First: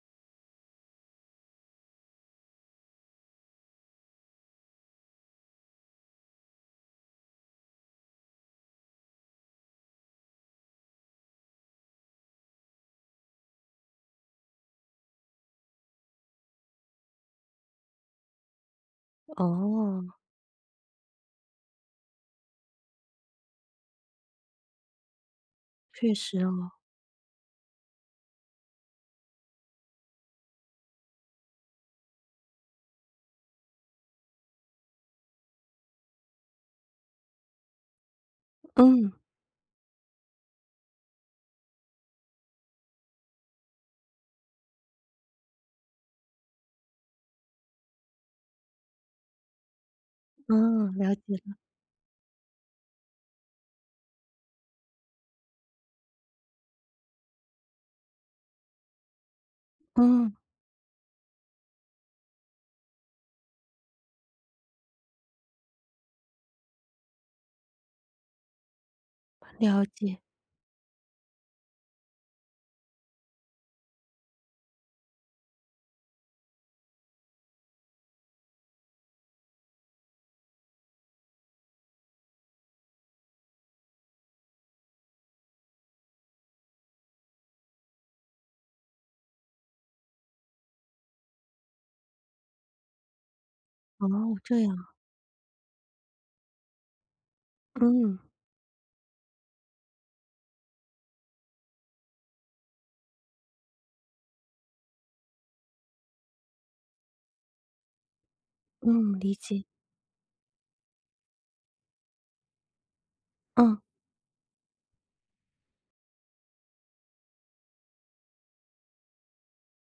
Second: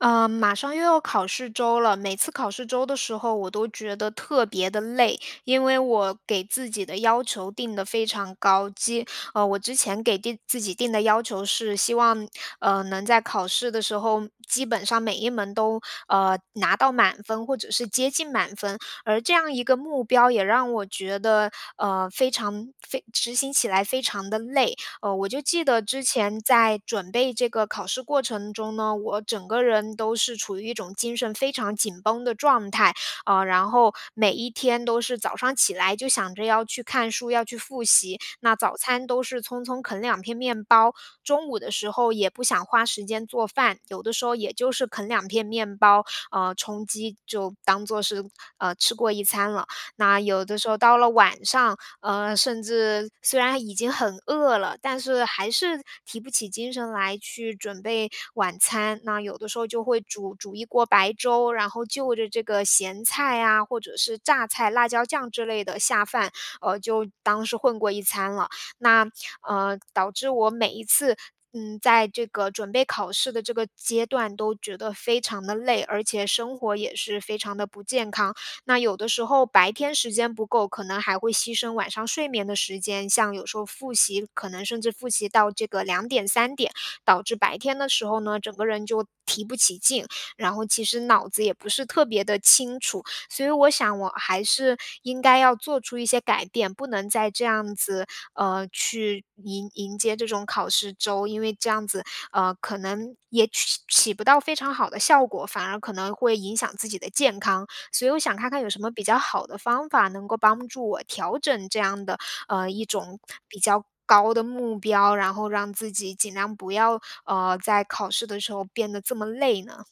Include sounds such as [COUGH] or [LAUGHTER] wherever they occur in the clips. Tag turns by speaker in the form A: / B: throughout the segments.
A: 呃，马上又要考试周了。每次考试周的时候，我都觉得特别地累，因为我给自己的要求定得非常高，基我之前给定给自己定的要求是希望，呃，能在考试的时候，基本上每一门都，呃，拿到满分，或者是接近满分。而这样一个目
B: 哦。
A: 标也让我觉得，呃，非常非执行起来非常地累。呃，我就记得之
B: 确实
A: 前
B: 哦。
A: 在准备这个考试过程中呢，我整个人都是处于一种精神非常紧绷的状态，呃，然后每一天都是早上起来，就想着要去看书，要去复习。那早餐
B: 嗯。
A: 都是匆匆啃两片面包，中午的时候也不想花时间做饭，有的时候也就是啃两片面包，呃，充饥，就当做是呃，吃过一餐了。那有的时候
B: 哦，
A: 到了
B: 了解
A: 晚
B: 了。
A: 上，呃，甚至虽然已经很饿了，但是还是提不起精神来去准备晚餐，那有的时候就会
B: 嗯。
A: 煮煮一锅白粥，然后就着这个咸菜呀，或者是榨菜、辣椒酱之类的下饭，呃，就当是混过一餐了。那，呃，
B: 了
A: 导
B: 解。
A: 致我每一次，嗯，在这个准备考试的这个阶段都觉得非常地累，而且生活也是非常地不健康。那有的时候白天时间不够，可能还会牺牲晚上睡眠的时间。像有时候复习，可能甚至复习到这个2点、3点，导致白天的时候呢，整个人就提不起劲，然后其实脑子也不是特别地清楚，所以我想我
B: 哦，
A: 还
B: 这样
A: 是
B: 啊。
A: 应该要做出一些改变，不能再这样子，
B: 嗯。
A: 呃，去迎迎接这种考试周，因为这样子，呃，可能也起起不到非常好的效果，反而可能会影响自己的健康。所以我想看看有什么比较
B: 嗯，理
A: 好的
B: 解。
A: 方法，能够帮助我调整这样的，呃，一种比
B: 嗯。
A: 较高的目标，然后让自己尽量不要，呃，在考试的时候变得这么累呢？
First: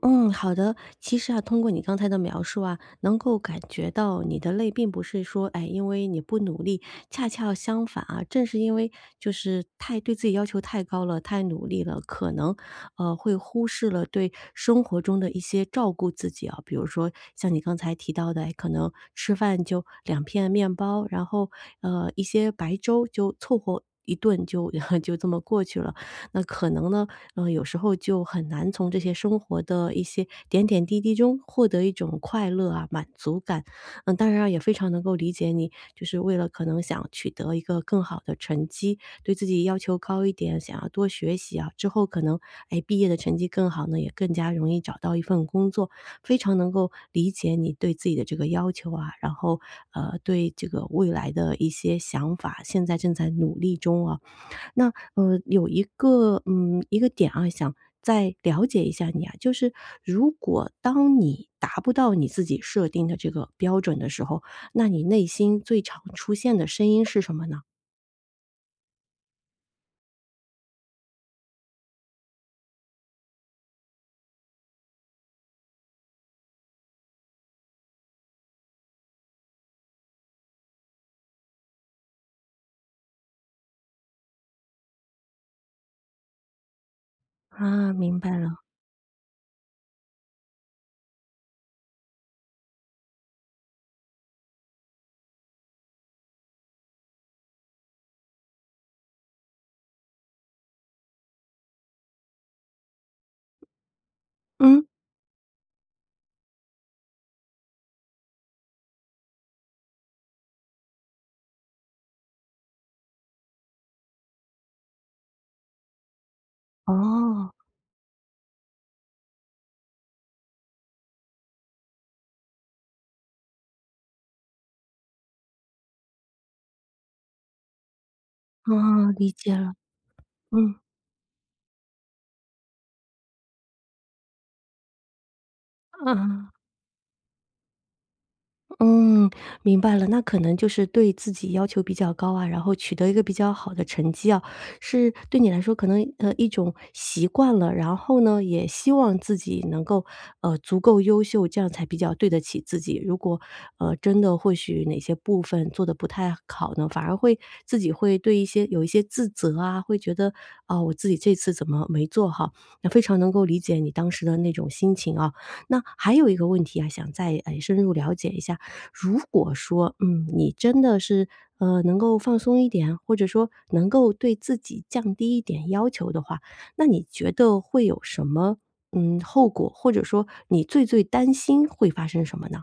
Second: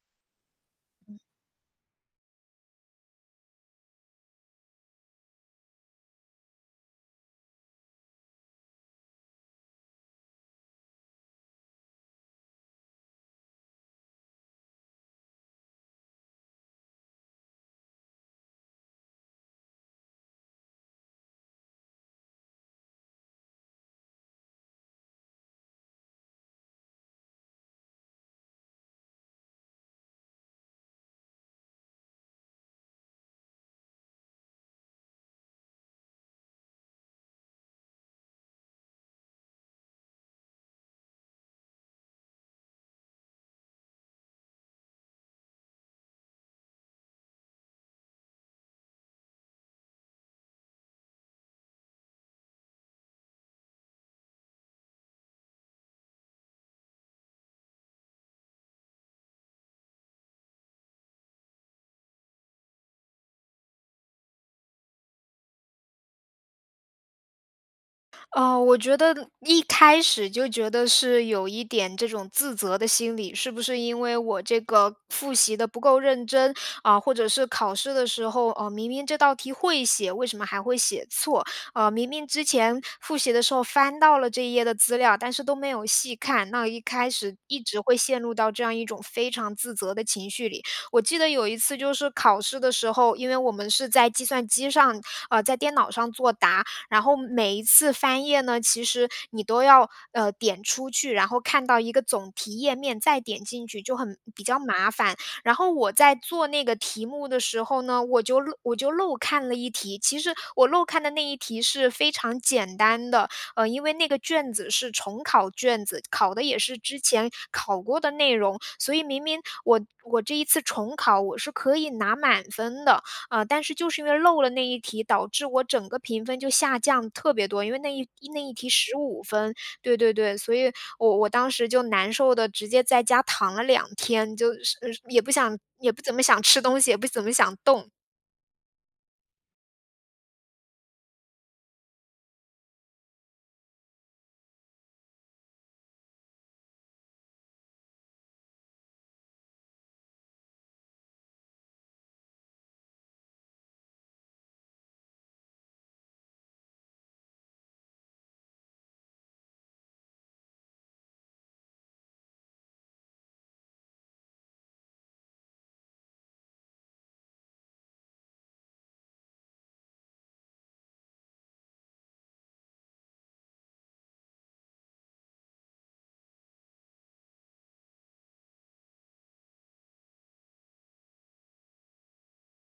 B: 嗯，好的。其
A: 嗯。
B: 实啊，通过你刚才的描述啊，能够感觉到你的累并不是说，哎，因为你不努力，恰恰相反啊，正是因为就是太对自己要求太高了，太努力了，可能，呃，会忽视了对生活中的一些照顾自己啊，比如说像你刚才提到的，哎，可能吃饭就2片面包，然后，呃，一些白粥就凑合一顿就 [LAUGHS] 就这么过去了。那可能呢，呃，有时候就很难从这些生活的一些点点滴滴中获得一种快乐啊、满足感。呃，当然啊也非常能够理解你，就是为了可能想取得一个更好的成绩，对自己要求高一点，想要多学习啊，之后可能，哎，毕业的成绩更好呢，也更加容易找到一份工作。非常能够理解你对自己的这个要求啊，然后，呃，对这个未来的一些想法，现在正在努力中啊。那，呃，有一个，嗯，一个点啊，想再了解一下你啊，就是如果当你达不到你自己设定的这个标准的时候，那你内心最常出现的声音是什么呢？
A: 呃，我觉得一开始就觉得是有一点这种自责的心理。是不是因为我这个复习得不够认真？啊，或者是考试的时候，呃，明明这道题会写，为什么还会写错？呃，明明之前复习的时候翻到了这一页的资料，但是都没有细看，那一开始一直
B: 啊，
A: 会
B: 明
A: 陷
B: 白
A: 入到
B: 了。
A: 这样一种非常自责的情绪里。我记得，有一次就是考试的时候，因为我们是在计算机上，呃，在电脑上做答，然后每一次翻页呢，其实你都要，呃，点出去，然后看到一个总题页面，再点进去，就很比较
B: 嗯？
A: 麻烦。然后我在做那个题目的时候呢，我就漏我就漏看了一题，其实我漏看的那一题是非常简单的。呃，因为那个卷子是重考卷子，考的也是之前
B: 哦。
A: 考过的内容。所以明明我我这一次重考，我是可以拿满分的。呃，但是就是因为漏了那一题，导致我整个评分就下降特别多，因为那一那一题十
B: 嗯，
A: 五
B: 理
A: 分，
B: 解了，
A: 对对对。所以
B: 嗯。
A: 我我当时就难受得直接在家躺了2天，就是呃也不想-也不怎么想
B: 嗯。
A: 吃东西，也不怎么想动。
B: 嗯，明白了。那可能就是对自己要求比较高啊，然后取得一个比较好的成绩哦，是对你来说可能呃，一种习惯了。然后呢也希望自己能够，呃，足够优秀，这样才比较对得起自己。如果，呃，真的或许哪些部分做得不太好呢，反而会自己会对一些有一些自责啊，会觉得：“哦，我自己这次怎么没做好。”那非常能够理解你当时的那种心情哦。那，还有一个问题啊，想再哎深入了解一下，如果说，嗯，你真的是，呃，能够放松一点，或者说能够对自己降低一点要求的话，那你觉得会有什么，嗯，后果，或者说你最最担心会发生什么呢？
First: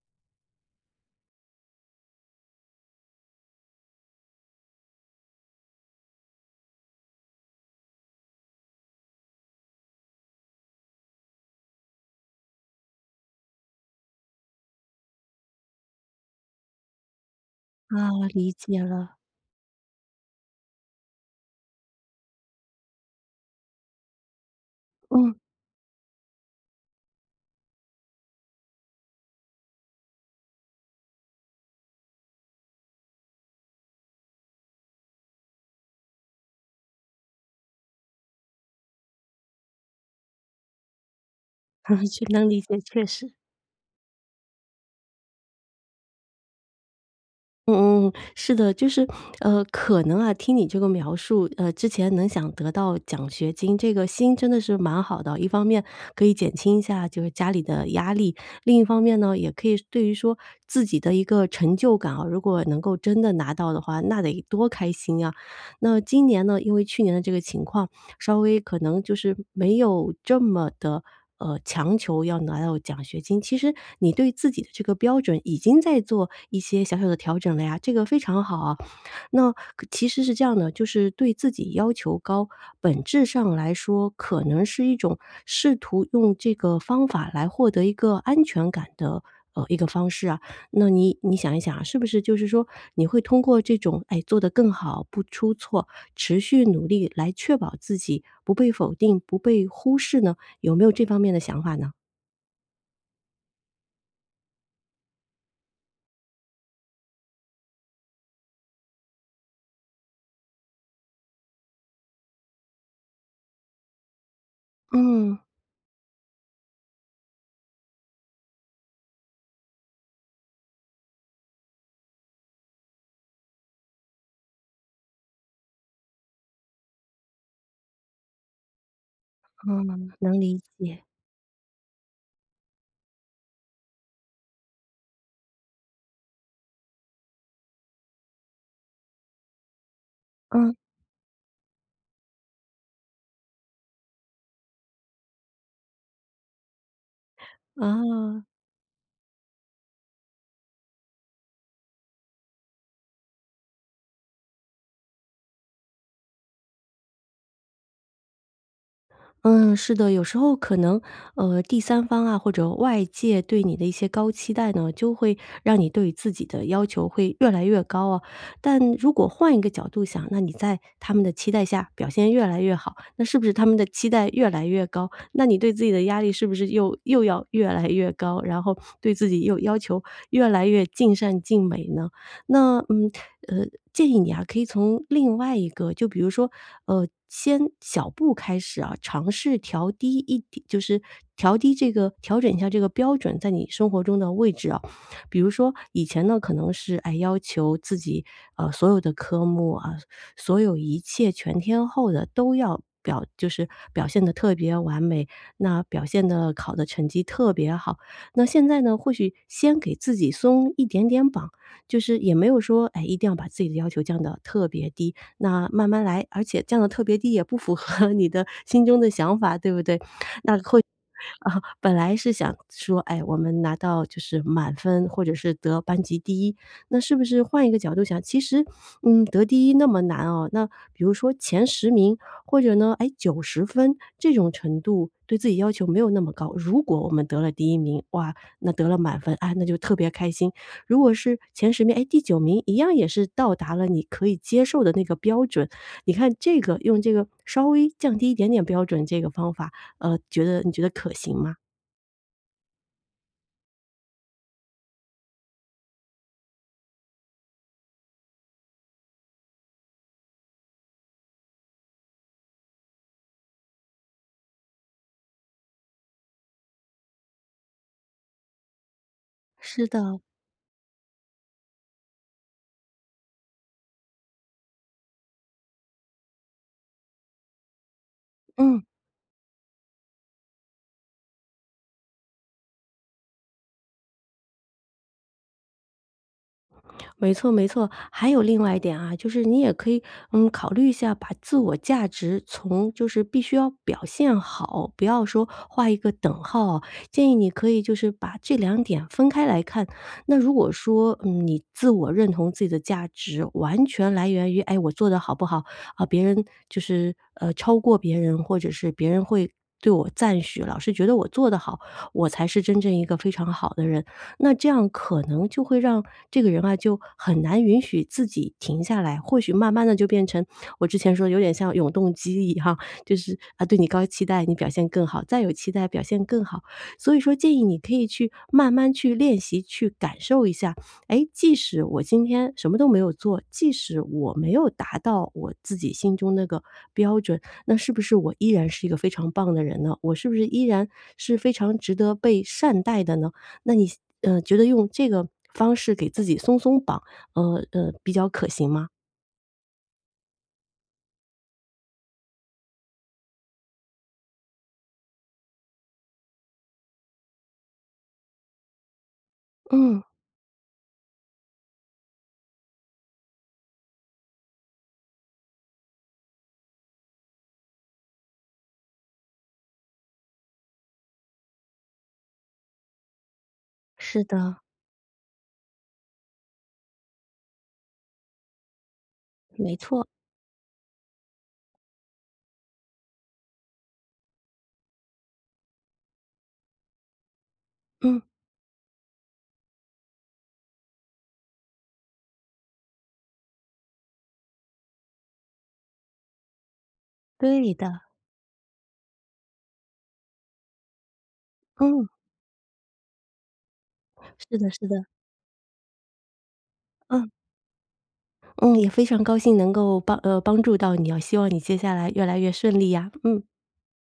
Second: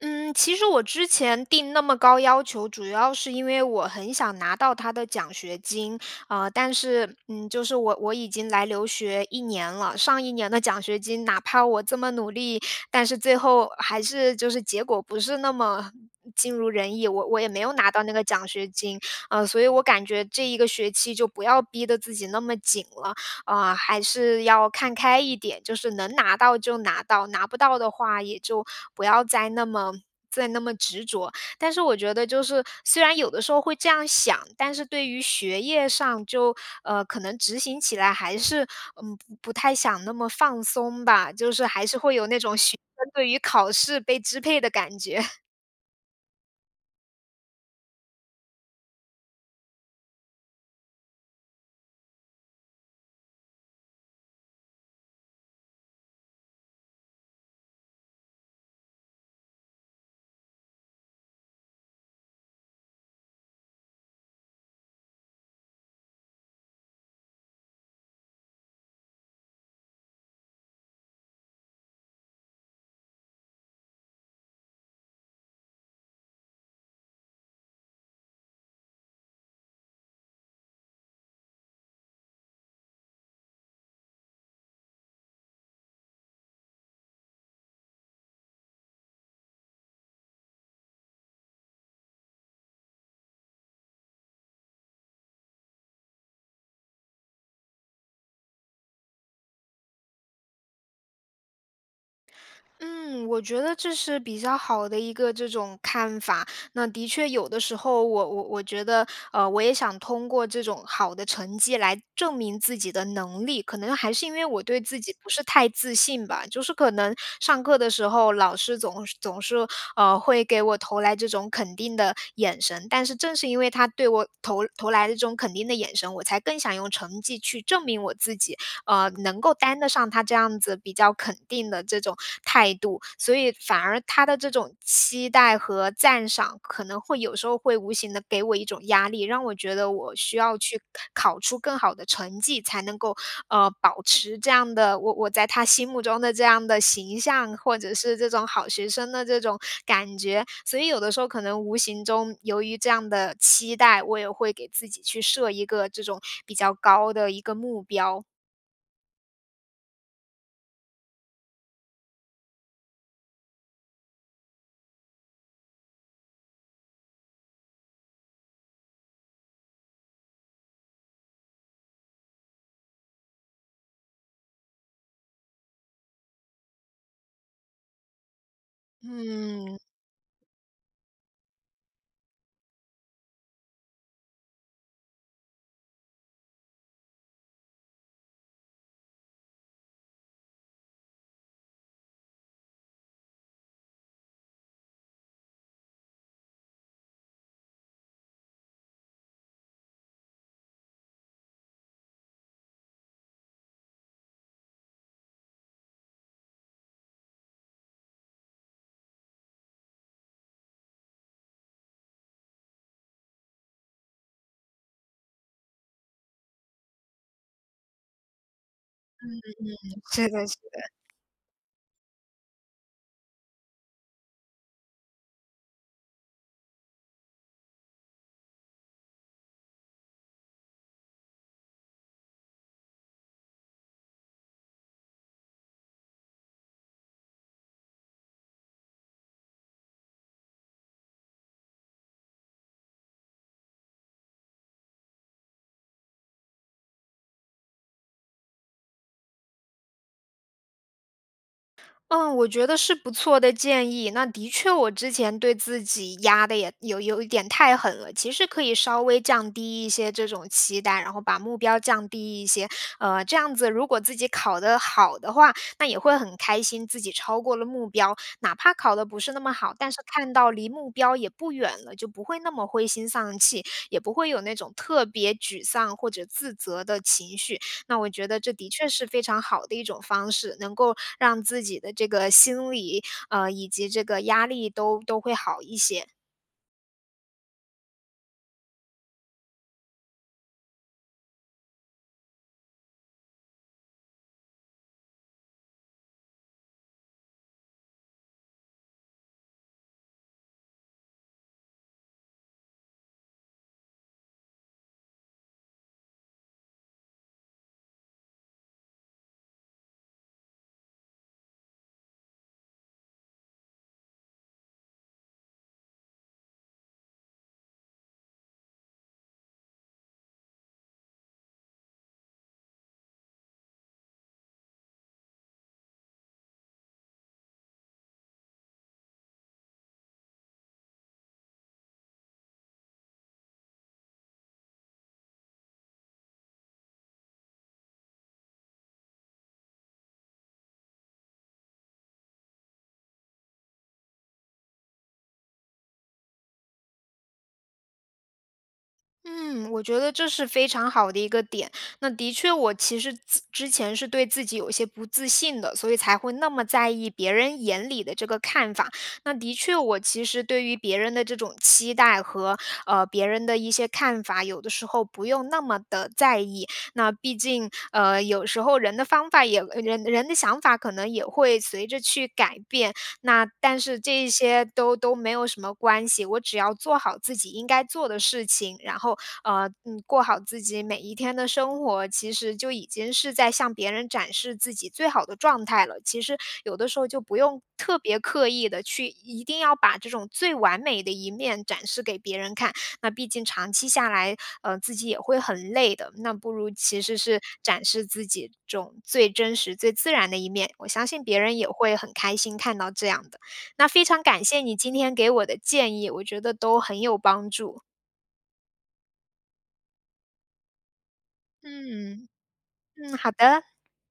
A: 嗯，其实我之前定那么高要求，主要是因为我很想拿到它的奖学金。呃，但是嗯，就是我我已经来留学1年了，上1年的奖学金，哪怕我这么努力，但是最后还是就是结果不是那么尽如人意。我我也没有拿到
B: 啊，
A: 那个奖
B: 理
A: 学
B: 解
A: 金，
B: 了。
A: 呃，所以我感觉这一个学期就不要逼得自己那么紧了。呃，还是要看开
B: 嗯。
A: 一点，就是能拿到就拿到，拿不到的话也就不要再那么再那么执着。但是我觉得就是，虽然有的时候会这样想，但是对于学业上，就，呃，可能执行起来还是，嗯，不不太想那么放松吧，就是还是
B: [CHUCKLES]
A: 会
B: 是
A: 有那
B: 能
A: 种
B: 理
A: 学
B: 解，确
A: 生对
B: 实。
A: 于考试被支配的感觉。[CHUCKLES]
B: 嗯嗯嗯，是的。就是，呃，可能啊听你这个描述，呃之前能想得到奖学金，这个心真的是蛮好的哦，一方面可以减轻一下就是家里的压力，另一方面呢，也可以说对于说自己的一个成就感啊，如果能够真的拿到的话，那得多开心呀。那今年呢？因为去年的这个情况，稍微可能就是没有这么地，呃，强求要拿到奖学金。其实你对自己的这个标准已经在做一些小小的调整了呀，这个非常好哦。那可其实是这样的，就是对自己要求高，本质上来说可能是一种试图用这个方法来获得一个安全感的，呃，一个方式啊。那你你想一想啊，是不是就是说你会通过这种，哎，做得更好，不出错，持续努力来确保自己不被否定、不被忽视呢？有没有这方面的想法呢？
A: 嗯，我觉得这是比较好的一个这种看法。那的确有的时候，我我我觉得，呃，我也想通过这种好的成绩来证明自己的能力，可能还是因为我对自己不是
B: 嗯。
A: 太自信吧。就是可能上课的时候，老师总是总是，呃，会给我投来这种肯定的眼神，但是正是因为他对我投投来的这种肯定的眼神，我才更想用成绩去证明我自己，呃，能够担得上
B: 嗯，
A: 他这
B: 能
A: 样
B: 理
A: 子比
B: 解。
A: 较肯定的这种态度。所以反而他的这种期待和赞赏，可能会有时候会无形地给我一种压力，让我觉得我需要
B: 嗯。
A: 去考出更好的成绩，才能够，呃，保持这样的我我在他心目中的这样的形象，或者是这
B: 啊。
A: 种好学生的这种感觉，所以有的时候可能无形中由于这样的期待，我也会给自己去设一个这种比较高的一个目标。
B: 嗯，是的。有时候可能，呃，第三方啊或者外界对你的一些高期待呢，就会让你对自己的要求会越来越高哦。但如果换一个角度想，那你在他们的期待下表现越来越好，那是不是他们的期待越来越高，那你对自己的压力是不是又又要越来越高，然后对自己又要
A: 嗯。
B: 求越来越尽善尽美呢？那嗯，呃，建议你啊可以从另外一个，就比如说，呃，先小步开始啊，尝试调低一点就是调低这个调整一下这个标准，在你生活中的位置啊。比如说以前呢可能是，哎，要求自己，呃，所有的科目，呃，所有一切全天候的都要表就是表现得特别完美，那表现的好的成绩特别好。那现在呢，或许先给自己松一点点绑。就是也没有说，哎，一定要把自己的要求降到特别低，那慢慢来，而且降得特别低，也不符合你的心中的
A: 嗯，
B: 想法，对不对？
A: 嗯，是的，是的。
B: 那或啊，本来是想说，哎，我们拿到就是满分或者是得班级第1，那是不是换一个角度想，其实，嗯，得第1那么难哦，那比如说前10名，或者呢，哎，90分，这种程度对自己要求没有那么高。如果我们得了第1名，哇，那得了满分，啊，那就特别开心；如果是前10名，哎，第9名一样也是到达了你可以接受的那个标准，你看这个用这个稍微降低一点点标准，这个方法，呃，觉得你觉得可行吗？
A: 嗯，我觉得是不错的建议。那的确我之前对自己压的也有有一点太狠了，其实可以稍微降低一些这种期待，然后把目标降低一些。呃，这样子如果自己考得好的话，那也会很开心，自己超过了目标。哪怕考的不是那么好，
B: 是
A: 但是
B: 的。
A: 看到离目标也不远了，就不会那么灰心丧气，也不会有那种特别沮丧或者自责的情绪。那我觉得这的
B: 嗯。
A: 确是非常好的一种方式，能够让自己的这个心理，呃，以及这个压力都都会好一些。
B: 没错，没错。还有另外一点啊，就是你也可以，嗯，考虑一下把自我价值从就是必须要表现好，不要说画一个等号哦，建议你可以就是把这2点分开来看。那如果说，嗯，你自我认同自己的价值完全来源于哎，我做的好不好。啊，别人就是，呃，超过别人，或者是别人会对我赞许，老是觉得我做得好，我才是真正一个非常好的人，那这样可能就会让这个人啊就很难允许自己停下来。或许慢慢地就变成我之前说的有点像永动机一样，就是，啊，对你高期待，你表现更好，再有期待表现更好。所以说建议你可以去慢慢去练习，去感受一下。哎，即使我今天什么都没有做，即使我没有达到我自己心中那个标准，那是不是我依然是一个非常棒的人呢？我是不是依然是非常值得被善待的呢？那你现呃，你觉得用这个方式给自己松松绑，呃，呃，比较可行吗？
A: 嗯，我觉得这是非常好的一个点。那的确我其实自之前是对自己有一些不自信的，所以才会那么在意别人眼里的这个看法。那的确我
B: 嗯。
A: 其实对于别人的这种期待和呃，别人的一些看法，有的时候不用那么的在意。那毕竟，呃，有时候人的方法，也呃，人人的想法可能也会随着去改变，那但是
B: 是
A: 这一
B: 的。
A: 些都都没有什么关系，我只要做好自己应该做的事情，然后，呃，
B: 没
A: 嗯，
B: 错。
A: 过好自己每一天的生活，其实就已经是在向别人展示自己最好的状态了。其实有的时候就不用特别
B: 嗯。
A: 刻意的去一定要把这种最完美的一面展示给别人看，那毕竟长期下来，呃，自己也会很累的。那不如其实是
B: 对
A: 展
B: 的。
A: 示自己这种最真实最自然的一面，我相信别人也会
B: 嗯。
A: 很开心看到这样的。那非常感
B: 是
A: 谢
B: 的，
A: 你
B: 是
A: 今
B: 的。
A: 天给我的建议，我觉得都很有
B: 嗯。
A: 帮助。
B: 嗯，也非常高兴能够帮呃，帮助到你哦，希望你接下来越
A: 嗯，
B: 来越顺利呀！
A: 嗯，好
B: 嗯。
A: 的。